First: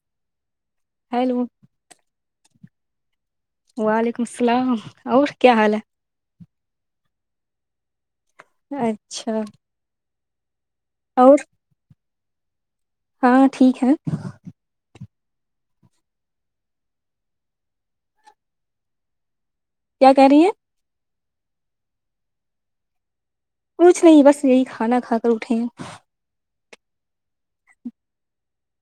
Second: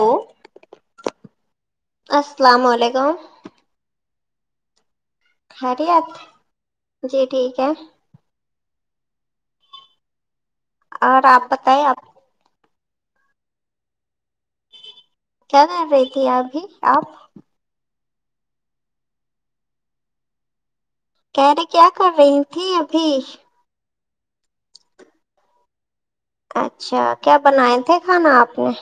hello hello السلام علیکم وعلیکم السلام اور کیا حال ہے خیریت جی ٹھیک ہے اچھا اور آپ بتائیں آپ ہاں ٹھیک ہے کیا کر رہی تھی ابھی آپ کیا کہہ رہی ہے کہنےے کیا کر رہی تھیں ابھی کچھ نہیں بس یہی کھانا کھا کر اٹھے اچھا کیا بنائے تھے کھانا آپ نے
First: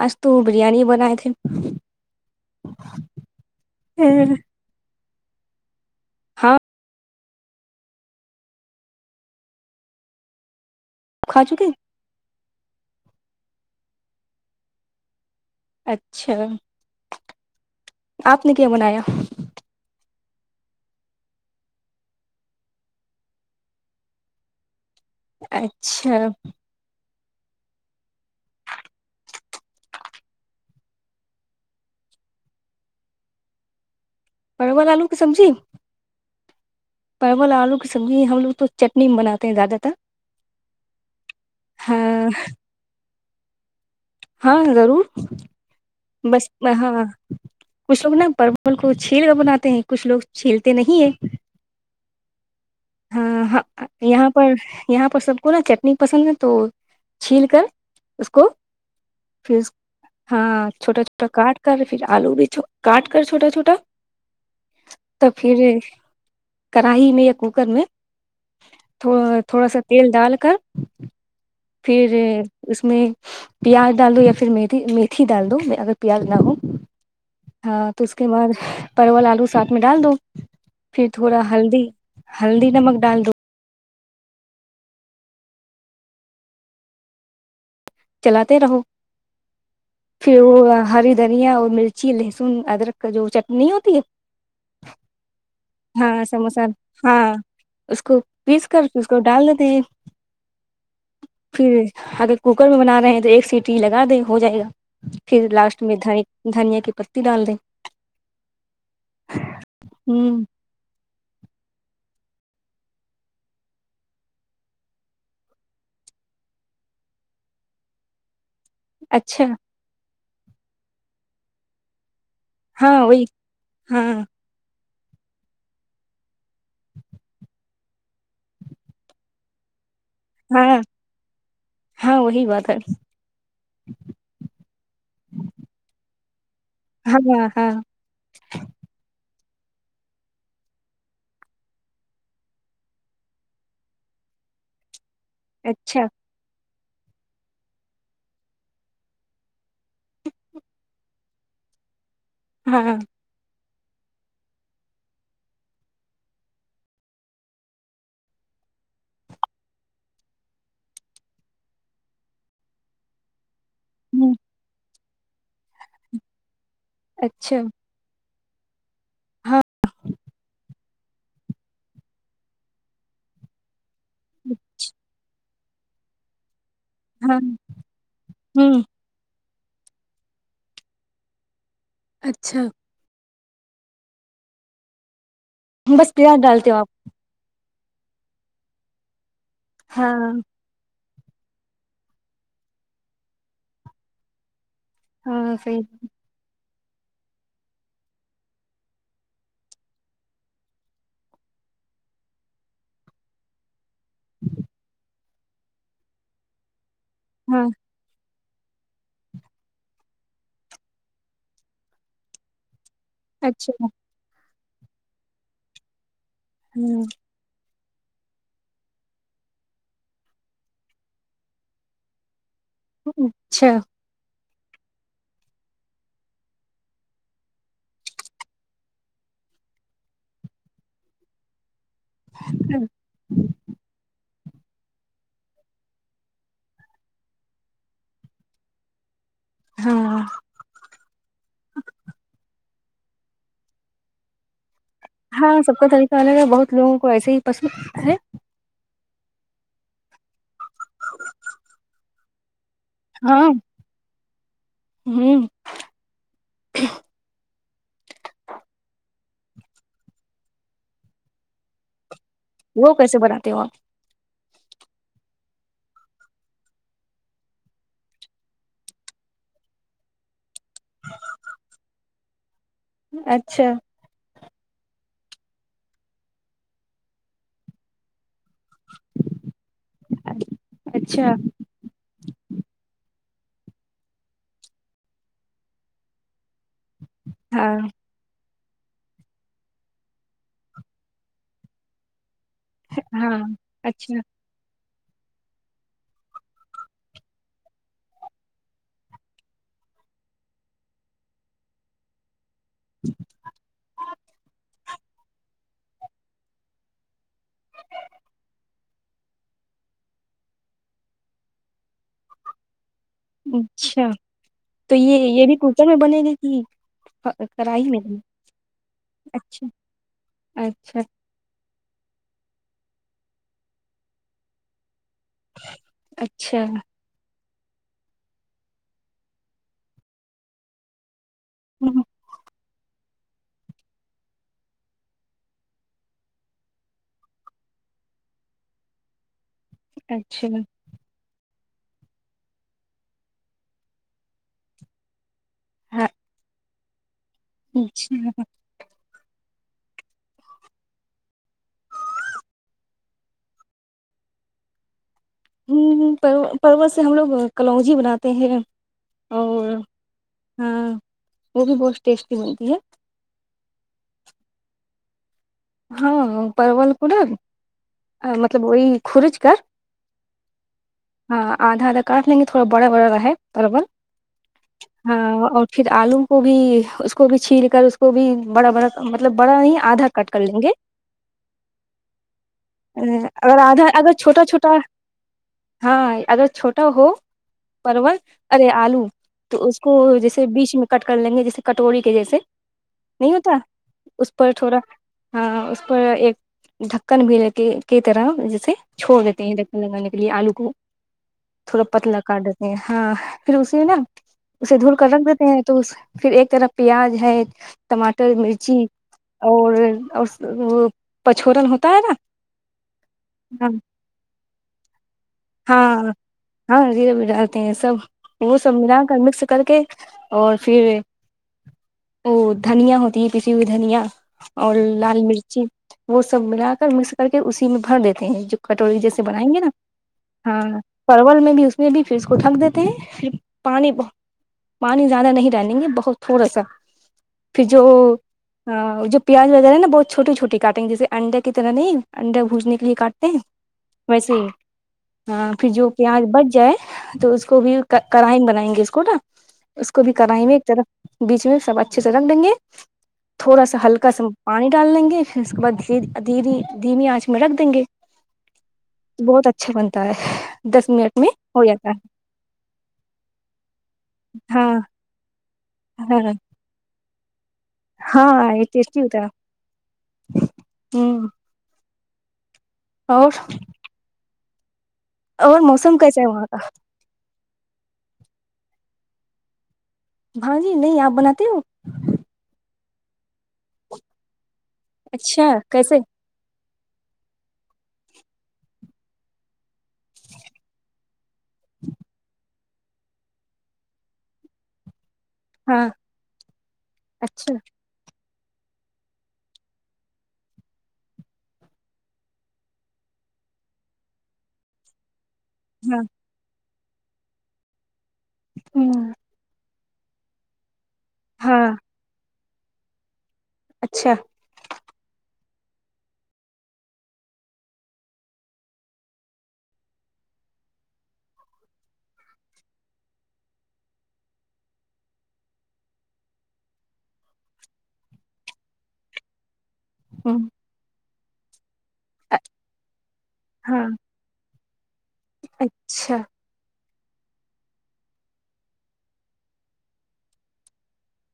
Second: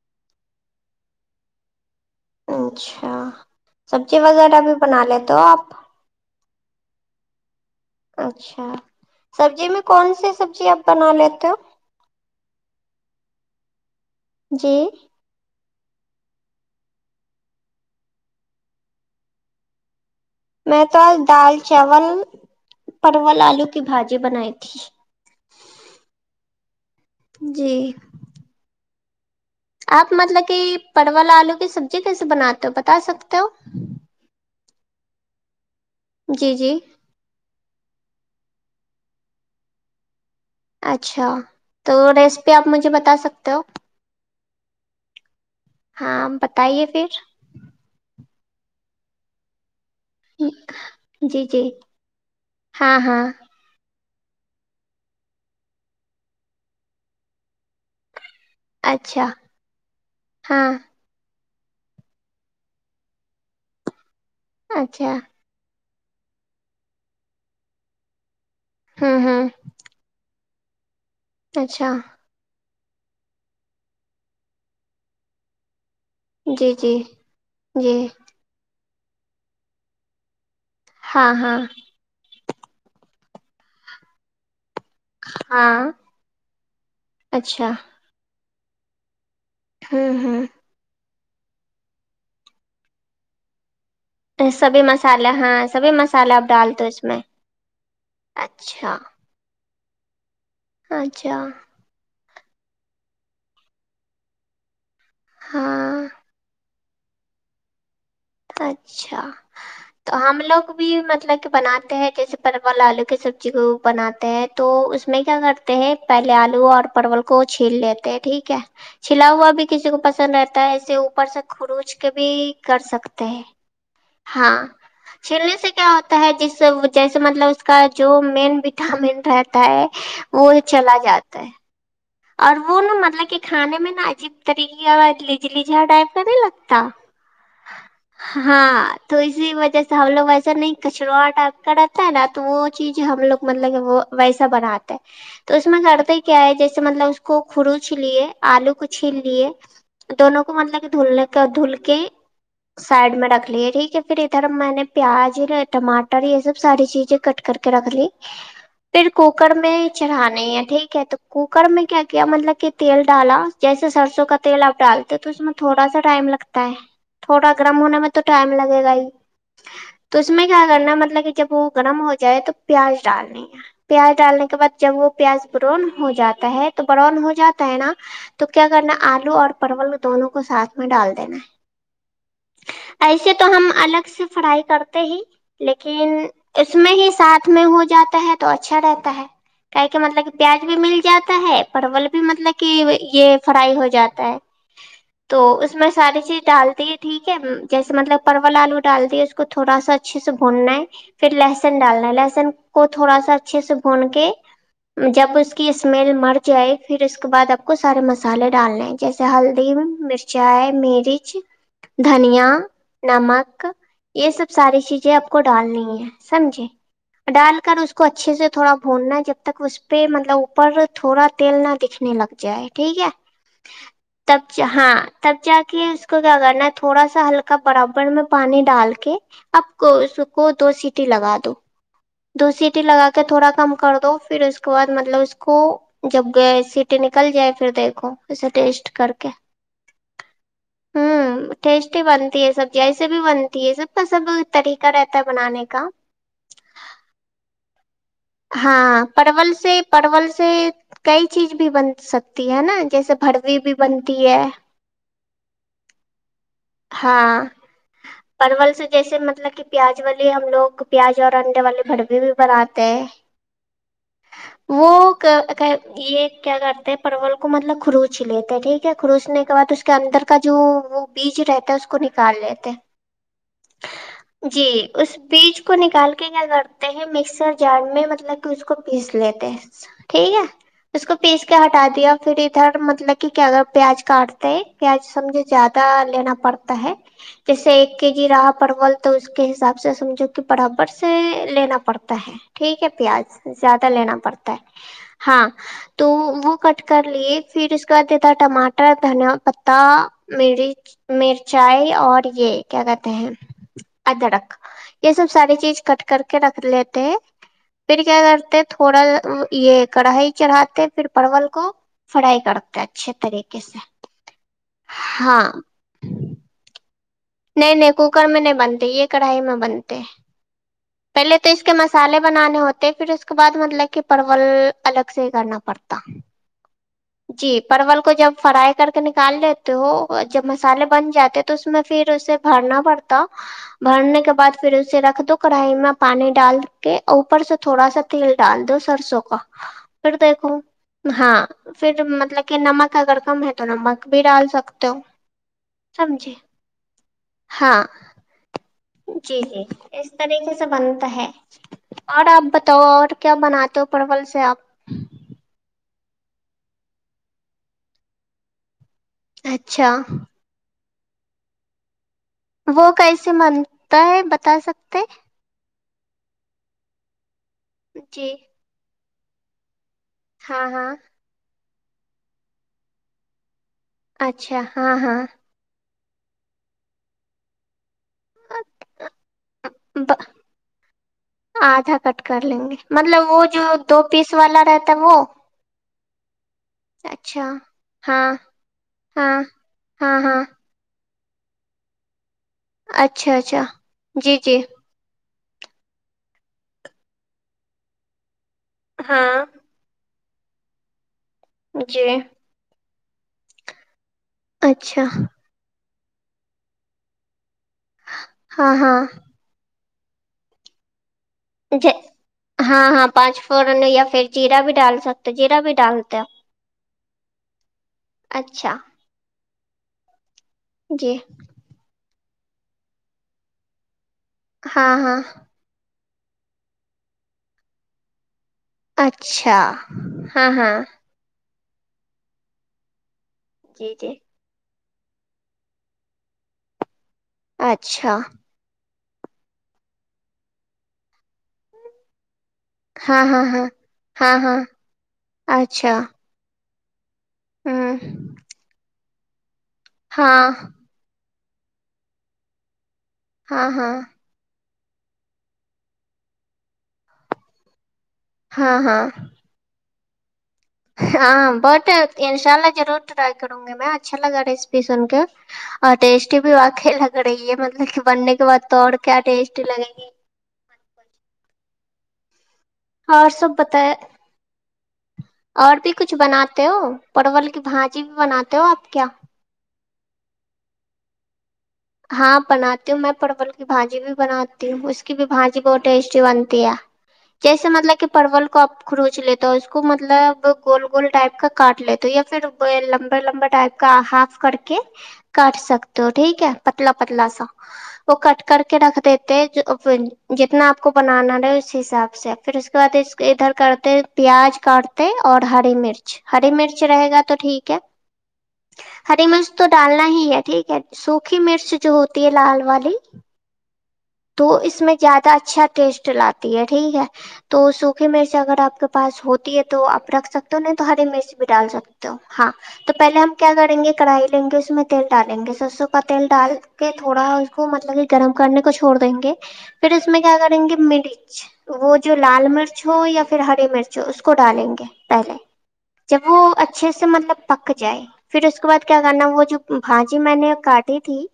آج تو بریانی بنائے تھے اچھا سبزی وغیرہ بھی بنا لیتے دپ [unintelligible] ہاں اچھا سبزی میں کون سےی سبزی اب بنا کھا لیتے ہو چکے جی اچھا آپ نے کیا بنایا میں تو آج دال چاول پرول آلو کی بھجی بنائی تھی اچھا جی آپ مطلب کہ پرول آلو کی سبزی کیسے بناتے ہو بتا سکتے ہو پرول آلو کی سبزی جی جی پرول آلو سبزی ہم لوگ تو چٹنی بناتے ہیں دیاادہ ت اچھا تو ریسپی آپ مجھے بتا سکتے تو ہاں ضرور ہاں بس بتائیے ہاں پھر کچھ لوگ نا پرمل کو چھیل کر بناتے ہیں کچھ لوگ چھیلتے نہیں ہے جی جی ہاں ہ یہاں پر یہاں پر سب کو نا چٹنی پسند ہے تو چھیل کر اس کو اچھا فز ہاں چھوٹا چھوٹا کارڈ کر پھر آلو بھی چھ کاٹ کر چھوٹا چھوٹا اچھا تو پھر کری میں یا کوکر میں تھو ہوں ہوں تھوڑا سا تیل ڈال کر اچھا پھر اس میں پیاز ڈال دو یا پھر مھی میتھی ڈال دو اگر پیاز نہ ہ جی جی ہاں جی تو اس کے بعد پرول آلو ساتھ میں ڈال دو پھر ہاں تھوڑا ہاں ہلدی ہلدی نمک ڈال دو ہاں اچھا چلاتے رہو ہوں پھر ہوں وہ ہری دھیا اور مرچی لہسن ادرک کا جو چٹنی ہوتی ہے سبھی مسالے ہاں سبھی ہاں مسالے آپ سموسا ڈال دو اس میں ہاں اس کو پیس کر اچھا اس کو ڈال دیتے ہیں اچھا پھر ہد کوکر میں بنا رہ ہیں تو ایک سیٹی لگا دیں ہو جائے گا پھر لاسٹ ہاں میں دنی دھنیا کے پتی ڈال د اچھا تو ہم ہوں لوگ بھی مب مل کہ بناتے ہیں جیسے پرول آلو کی سبزی کو بناتے ہیں تو اس میں کیا کرتے ہیں پہلے آلو اور پرول کو چھیل لیتے ہیں ٹھیک ہے چھلا اچھا ہوا بھی کسی کو پس رہتا ہے اسے اوپر سے کروچ کے بھی کر ہاں وہی سکتے ہاں چھیلنے سے کیا ہوتا ہے جس جیسے مطلب کا جو مین وٹامن رہتا ہے وہ ہاں چلا جاتا ہے ہاں وہی اور بات ہے وہ نا مطلب کہ کھانے میں نا عجیب طریقے کا لیج لیجا ٹائپ کا نہیں لگتا ہاں ہاں ہاں تو اسی وجہ سے ہم لوگ ویسا نہیں کچروا ٹائپ کا رہتا ہے نا تو وہ چیز ہم لوگ مطلب وہ ویسا بناتے تو اس میں اچھا کرتا ہی کیا ہے ج جے مطلب اس کو کرو چ لیے آلو کو چھیل لیے دونوں کو مطلب کہ دھلنے کا دھل کے ہاں ہ سائڈ میں رکھ لیے ٹھیک یک پھر ادھر میں نے پیاز ٹماٹر یہ سب ساری چیزیں کٹ کر کے رکھ لی پھر کوکر میں چڑھانے ہے ٹھیک ہے تو کوکر میں کیا کیا مطلب کہ تیل ڈالا جیسے سرسوں کا تیل اب ڈال تو اس میں تھوڑا سا ٹائم لگتا تھوڑا اچھا گرم ہونے میں تو ٹائم لگے گا ہی ہاں توس میں کیا کرنا مطلب مطل کہ جب وہ گرم ہو جائے تو پیاز ڈالنی ہے پیاز ڈالنے کے بعد جب وہ پیاز پرن ہو جاتا ہے تو براؤن ہو ہاں جاتا ہے نا تو کیا ہوں کرنا آلو اور پرول دونوں کو ساتھ میں ڈال دینا ہے اچھا ایسے تو ہم الگ سے فرائی کرتے ہی بس لیکن پیاز ڈالتے اس ہو آپ میں ہی ساتھ میں ہو جاتا ہے تو اچھا رہتا ہے کہہ کے ہاں مطلب کہ پیاج بھی مل جاتا ہے پرول بھی مطلب کہ یہ فرائی ہو جاتا ہے تو ہاں اس صحیح میں ساری چیز ڈال ٹھیک ہے جیسے مطلب پرول آلو ڈالتی ہے اس کو تھوڑا سا اچھے سے بھوننا ہے پھر لہسن ڈالنا ہے لہسن کو تھوڑا سا اچھے سے بھون کے جب اس کی اسمیل مر جائے پھر اس کے بع آپ ہاں کو سارا مس مسالے ڈالنے جیسے ہلدی مرچائے مرچ دھنیا ن مک اچھا یہ س ساری چیزیں آپ کو ڈالنی ہے سمجھے ہ ڈال کر اس اس کو اچھے سے تھوڑا بھوننا جب تک اس پہ مطلب پر تھوڑا تیل نہ دکھنے لگ جائے ٹھیک ہے اچھا تب ہاں تب جا کے اس کو کیا کرنا تھوڑا سا ہلکا برابر میں پانی ڈال کے اب کو اس کو دو سیٹی لگا دو دو سیٹی لگا کے تھوڑا کم کر دو پھر اس مطلب اس اس کو جب گ سٹی نکل جائے پھر دیکھو اسے ٹیسٹ کر کے ہاں ہوں ٹیسٹی بنتی ہے سب جیسے بھی بنتی ہے سب کا سب طریق ہاں سب کا طریقہ الگ ہے بہت لوگوں کو ایسے ہی پسند ہے ہاں پرل سے پرل سے کئی چیز بھی بن سکتی ہے نا جیسے ہاں بروی بھی بنتی ہے ہوں ہاں پرل سے جیسے م مطلب کہ پیاز والے ہم لوگ پیاز اور انڈے والے بڑوے بھی بناتے ہیں د ہو وہ یہ کیا کرتے پرول کو مطلب کروچ لیتے ٹھیک ہے کروسنے کے بعد اس کے اندر کا جو وہ بیج رہتا ہے اس کو نکال لیتے اچھا جی اس بیج کو نکال کے کیا کرتے ہیں مکسر جارڈ میں ملب اس کو پیس لیتے ٹھیک ہے اس کو اچھا پیس کے ہٹا دیا پھر ادھر مطلب کہ کیا اگر پیاز کاٹتے ہیں پیاز سمجھے زیادہ لینا پڑتا ہے جسے ہاں ایک جی رات پرول تو اس کے حساب سے سمجھو کہ برابر سے لینا پڑتا ہے ٹھیک پیاز ہاں زیادہ لینا اچھا پڑتا ہے ہاں تو وہ کٹ کر لیے پھر اس کے بعد یہ تھا ٹماٹر دھنیا پتا مچ مرچائی اور یہ کیا کہتے ہیں ادڑک یہ سب ساری چیز کٹ کر کے رکھ لیتے ہیں پھر کیا کرتے تھوڑا یہ کڑھائی چڑھاتے پھر پرول کو فرائی کرتے ہیں اچھا تو یہ ہاں یہ بھی کرچر میں بنے گی کہ نہیں کڑاہی نہیں بنے کوکر میں نہیں بنتے یہ کڑھائی میں اچھا بنتے اچھا پہلے تو اس کے مسالے بنانے ہوتے پھر اس کے بعد مطلب کہ پرول الگ سے ہی کرنا پڑتا اچھا جی پرول کو جب فرائی کر کے نکال لیتے ہو جب مسالے بن جاتے تو تو اس میں ہوں، پھر اسے بھرنا بڑتا بھرنے کے بعد پھر اسے رکھ دو کڑھائی میں پانی ڈال کے اوپر سے تھوڑا سا تیل ڈال دو سرسوں کا اچھا اھو ہاں پھر مطلب کہ نمک اگر کم ہے تو نمک بھی ڈال سکتے ہو ہاں سمجھے ہاں اچھا ہاں جی جی اس طریقے سے بنتا ہے اور آپ بتاؤ اور کیا بناتے ہو پرل سے آپ ہ پروت سے ہم لوگ کلوجی بناتے ہیں اور اچھا ہاں وہ بھی بس وہ کیسے مانتا ہے بتا سکتا [inaudible] ہاں پروول پورا جی مطلب وہی خورج کر ہاں ہاں آدھار کاٹ لیں گے تھوڑا بڑا بڑا ہے برابر ہاں اور پھر آلو کو بھی اس کو بھی چھیل کر اس کو بھی بڑا بڑا مطلب بڑا نہیں آدھا لیں گے آدھا کٹ کر لیں گے مطلب وہ ا جو آدھا دو اگر پیس چھوٹا والا چھوٹا رہتا ہے وہ ہاں اگر چھوٹا ہو اچھا پرول ہاں ارے آلو ہاں تو اس کو ہاں ہاں جیسے بیچ میں کٹ کر لیں گے جیس کٹوری کے جیسے اچھا نہیں ہوتا اچھا جی اس پر جی تھوڑا ہاں اس پ ایک ڈھکن بھی کی طرح سے چھوڑ ہاں دیتے ہیں دیکھنے لگانے لیے آلو کو تھوڑا جی پتلا کر دتے ہیں ہاں پھر اسی نا اسے دھول اچھا کر رکھ دیتے ہیں تو اس پھر ایک طرف پیاز ہے ٹماٹر ہاں مرچی ہاں اور اور وہ ہاں ہاں پانچ نا فورن ہو یا پھر جیرا بھی ڈال سکتے جیرا بھی ہاں ڈالتے ہوپ ہاں زیرہ بھی ڈالتے ہیں سب وہ اچھا سب ملا کر مکس کر کے اور پھر جی او دھنیا ہوتی ہے پسی ہوئی دھنیا اور ہاں ہاں لال مرچی وہ سب ملا کر مکس کر کے اسی میں بھر دیتے ہیں جو کٹوری جیسے بنائیں اچھا گے نا ہاں پرول میں بھی اس بھی پھر اس کو ٹنک دیتے ہیں پھر پانی جی جی پانی زیادہ نہیں رہیں گے بہت تھوڑا سا پھر جو اچھا جو پیاز وغیرہا بہت چوٹی چوٹی کاٹیں گ جسے انڈے کی طرح نہیں انڈ پھجنے کے لیے ہاں کاٹتے ہیں ہاں ہاں ویسے ہاں ہی ہاں ہاں پھر جو اچھا پیاز بچ جائے تو اس کو بھی ہوں کرائن بنائیں گے اس کو نا اس کو بھی ہاں کریں میں ایک طرف بیچ میں سب اچھے سے رکھ دیں گے تھوڑا ہاں سا ہاں ہلکا سا پانی ڈال لیں گے پھر اس کے بعدھیر دھیے دھیمی آنچ میں رکھ دیں گے ہاں ہاں تو ہاں بٹ انشاء اللہ ضرور ٹائی کروں گ میں اچھا لگا ہے ہاں رسیپ سن کے اور ہاں ٹیسٹی بھی وقی لگتا کر گے مطلب کہ بننے کے ہاں یہ بعد تو اور ٹیسٹی کیا ٹیسٹ لگے گی ہوں اوراں سب بتائے اور بھی موسم کچھ کیسا ہے وہاں کا بناتے ہو پرول کی بھج سی بھی بناتے ہو آپ کیا ہھاں جی نہیں آپ بناتے ہو ہاں بناتی ہوں میں پرول کی بھاجی بھی بناتیوں اس کی بھی اچھا بھجی بہت کیسے ٹیسٹی بنتی ہے جیسے مطلب کہ پرول کو آپ خروچ لیتا ہو اس کو مطلب گول گول ٹائپ کا کاٹ لیتے یا پھر [unintelligible] لمبے لمبا ٹائپ کا ہاف کر کے [unintelligible] کٹ ہاں سکتے ہو ٹھیک ہے [unintelligible] پتلا پتلا سا اچھا وہ کٹ [unintelligible] کر کے رکھ دیتے جتنا آپ کو بنانا رہے اس حساب سے پھر اس کے بعد اس ادھر کرتے پیاز کاٹتے [unintelligible] اور ہری ہاں مرچ ہری مرچ رہے گا تو ٹھیک ہے [unintelligible] ہوں ہری منس تو [unintelligible] ڈالنا ہی ہے ٹھیک ہے س مکھی ہاں مرچ جو ہوتی ہے لال والالی اچھا تو اس میں زیادہ اچھا ٹیسٹ لاتی ہے ٹھیک ہے تو سوکے مرچ اگر آپ کے پاس ہوتی ہے تو آپ رکھ سکتے ہو نہیں تو ہری مرچ بھی ڈال سکتے ہو ہاں تو پہلے ہم کیا کریں گے کڑھائی لیں گے اس میں تیل ڈالیں گے سرسوں کا تیل ڈال کے تھوڑا اس کو مطلب کہ گرم کرنے کچ چھوڑ دیں گے پھر اس میں کیا ہوں کریں گے میڈک اچھا [unintelligible] [inaudible] وہ جو ا- لال مرچ ہو یا پھر ہری ہاں مرچ ہو اس کو ڈالیں گے پہلے اچھا جب وہ اچھے سے مطلب پک جائے پھر اس کے بعد کیا کرنا وہ جو بھاجی میں نے کاٹی تھی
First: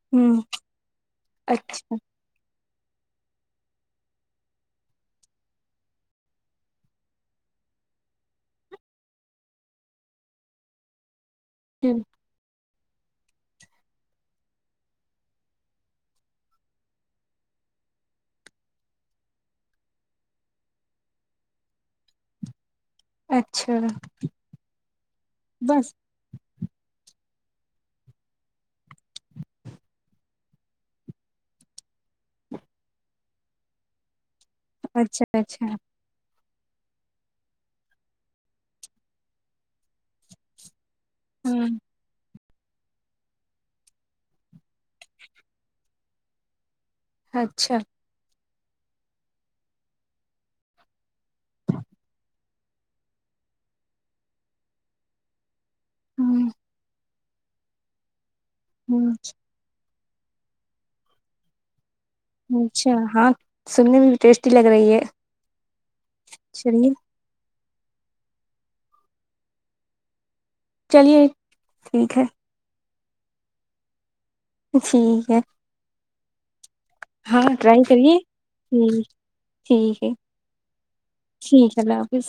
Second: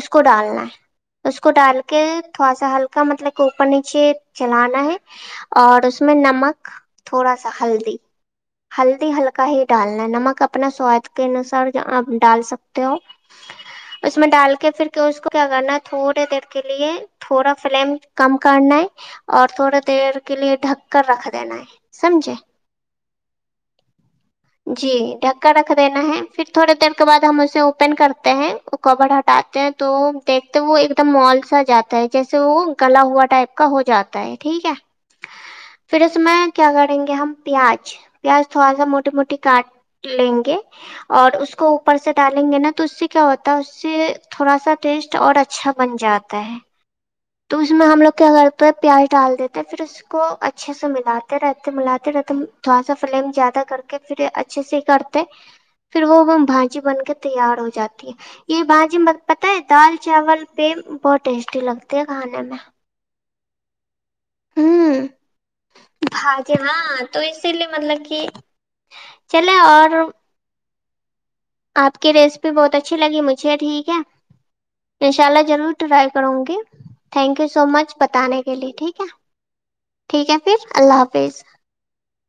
اس کو ہوں ڈالنا ہے اس ڈال اچھا کے تھ تھوڑا سا ہلکا مطلب اوپر نیچے چلانا ہے اور اس میں نمک تھوڑا سا ہلدی ہلدی ہلکا ہی ڈالنا ہے نمک اپنا سواد کے انسار ہوں آپ ڈال سکتے اس میں ڈال کے پھر اس کو کیا کرنا تھوڑا تھوڑی دیر کے لیے تھوڑا فلیم کم کرنا ہے اور تھوڑے دیر کے لیے ڈھک کر رکھ دینا ہے سمجھے اچھا جی ڈھکا رکھ بس دینا ہے پھر تھوڑے دیر کے بعد ہم اس اوپن کرتے ہیں وہ کبر ہٹاتے ہیں تو دیکھتے وہ ایک تم مالس آ جاتا ہے جیسے وہ گلا ہوا ٹائپ کا ہو جاتا ہے ٹھیک ہے اچھا اچھا پھر اس میں کیا کریں گے ہم پیاز پیاز تھوڑا سا موٹی موٹی کاٹ لیں گے اور اس کو ہوں اوپر سے ڈال لیں گے نا تو اس سے کیا ہوتا ہے اس سے تھوڑا سا ٹیسٹ اور اچھا بن جاتا ہے تو اس اچھا میں ہم لوگ کیا کر تو پیاز ڈال دیتے پھر اس کو اچھے سے ملاتے رہتے ملاتے رہتے تھوڑا سا فلیم زیادہ کر کے پھر اچھے سے ہی کرتے پھر وہ ہوں بھاجی بن کے تیار ہو جاتی ہے یہ بھاجی ہوں میں پت ہے دال چاول پہ بہت ٹیسٹی لگتا ہے کھانے میں اچھا ہاں سنی ٹیسٹی لگ رہی ہے ہوں بھاجی چلیے ہاں تو اسی لیے مطلب کہ چلے اور چلیے آپ کی ٹھیک ہے ریسیپی بہت اچھی اچھی لگی مجھے ٹھیک ہے انشاء ٹھیک ہے اللہ ضرور ٹرائے کروں گی تھینک ہاں یو سو ٹرائی مچ کریے بتانے کے لیے ٹھیک ہے ٹھیک ہے پھر اللہ حافظ ٹھیک ہے اللہ حافظ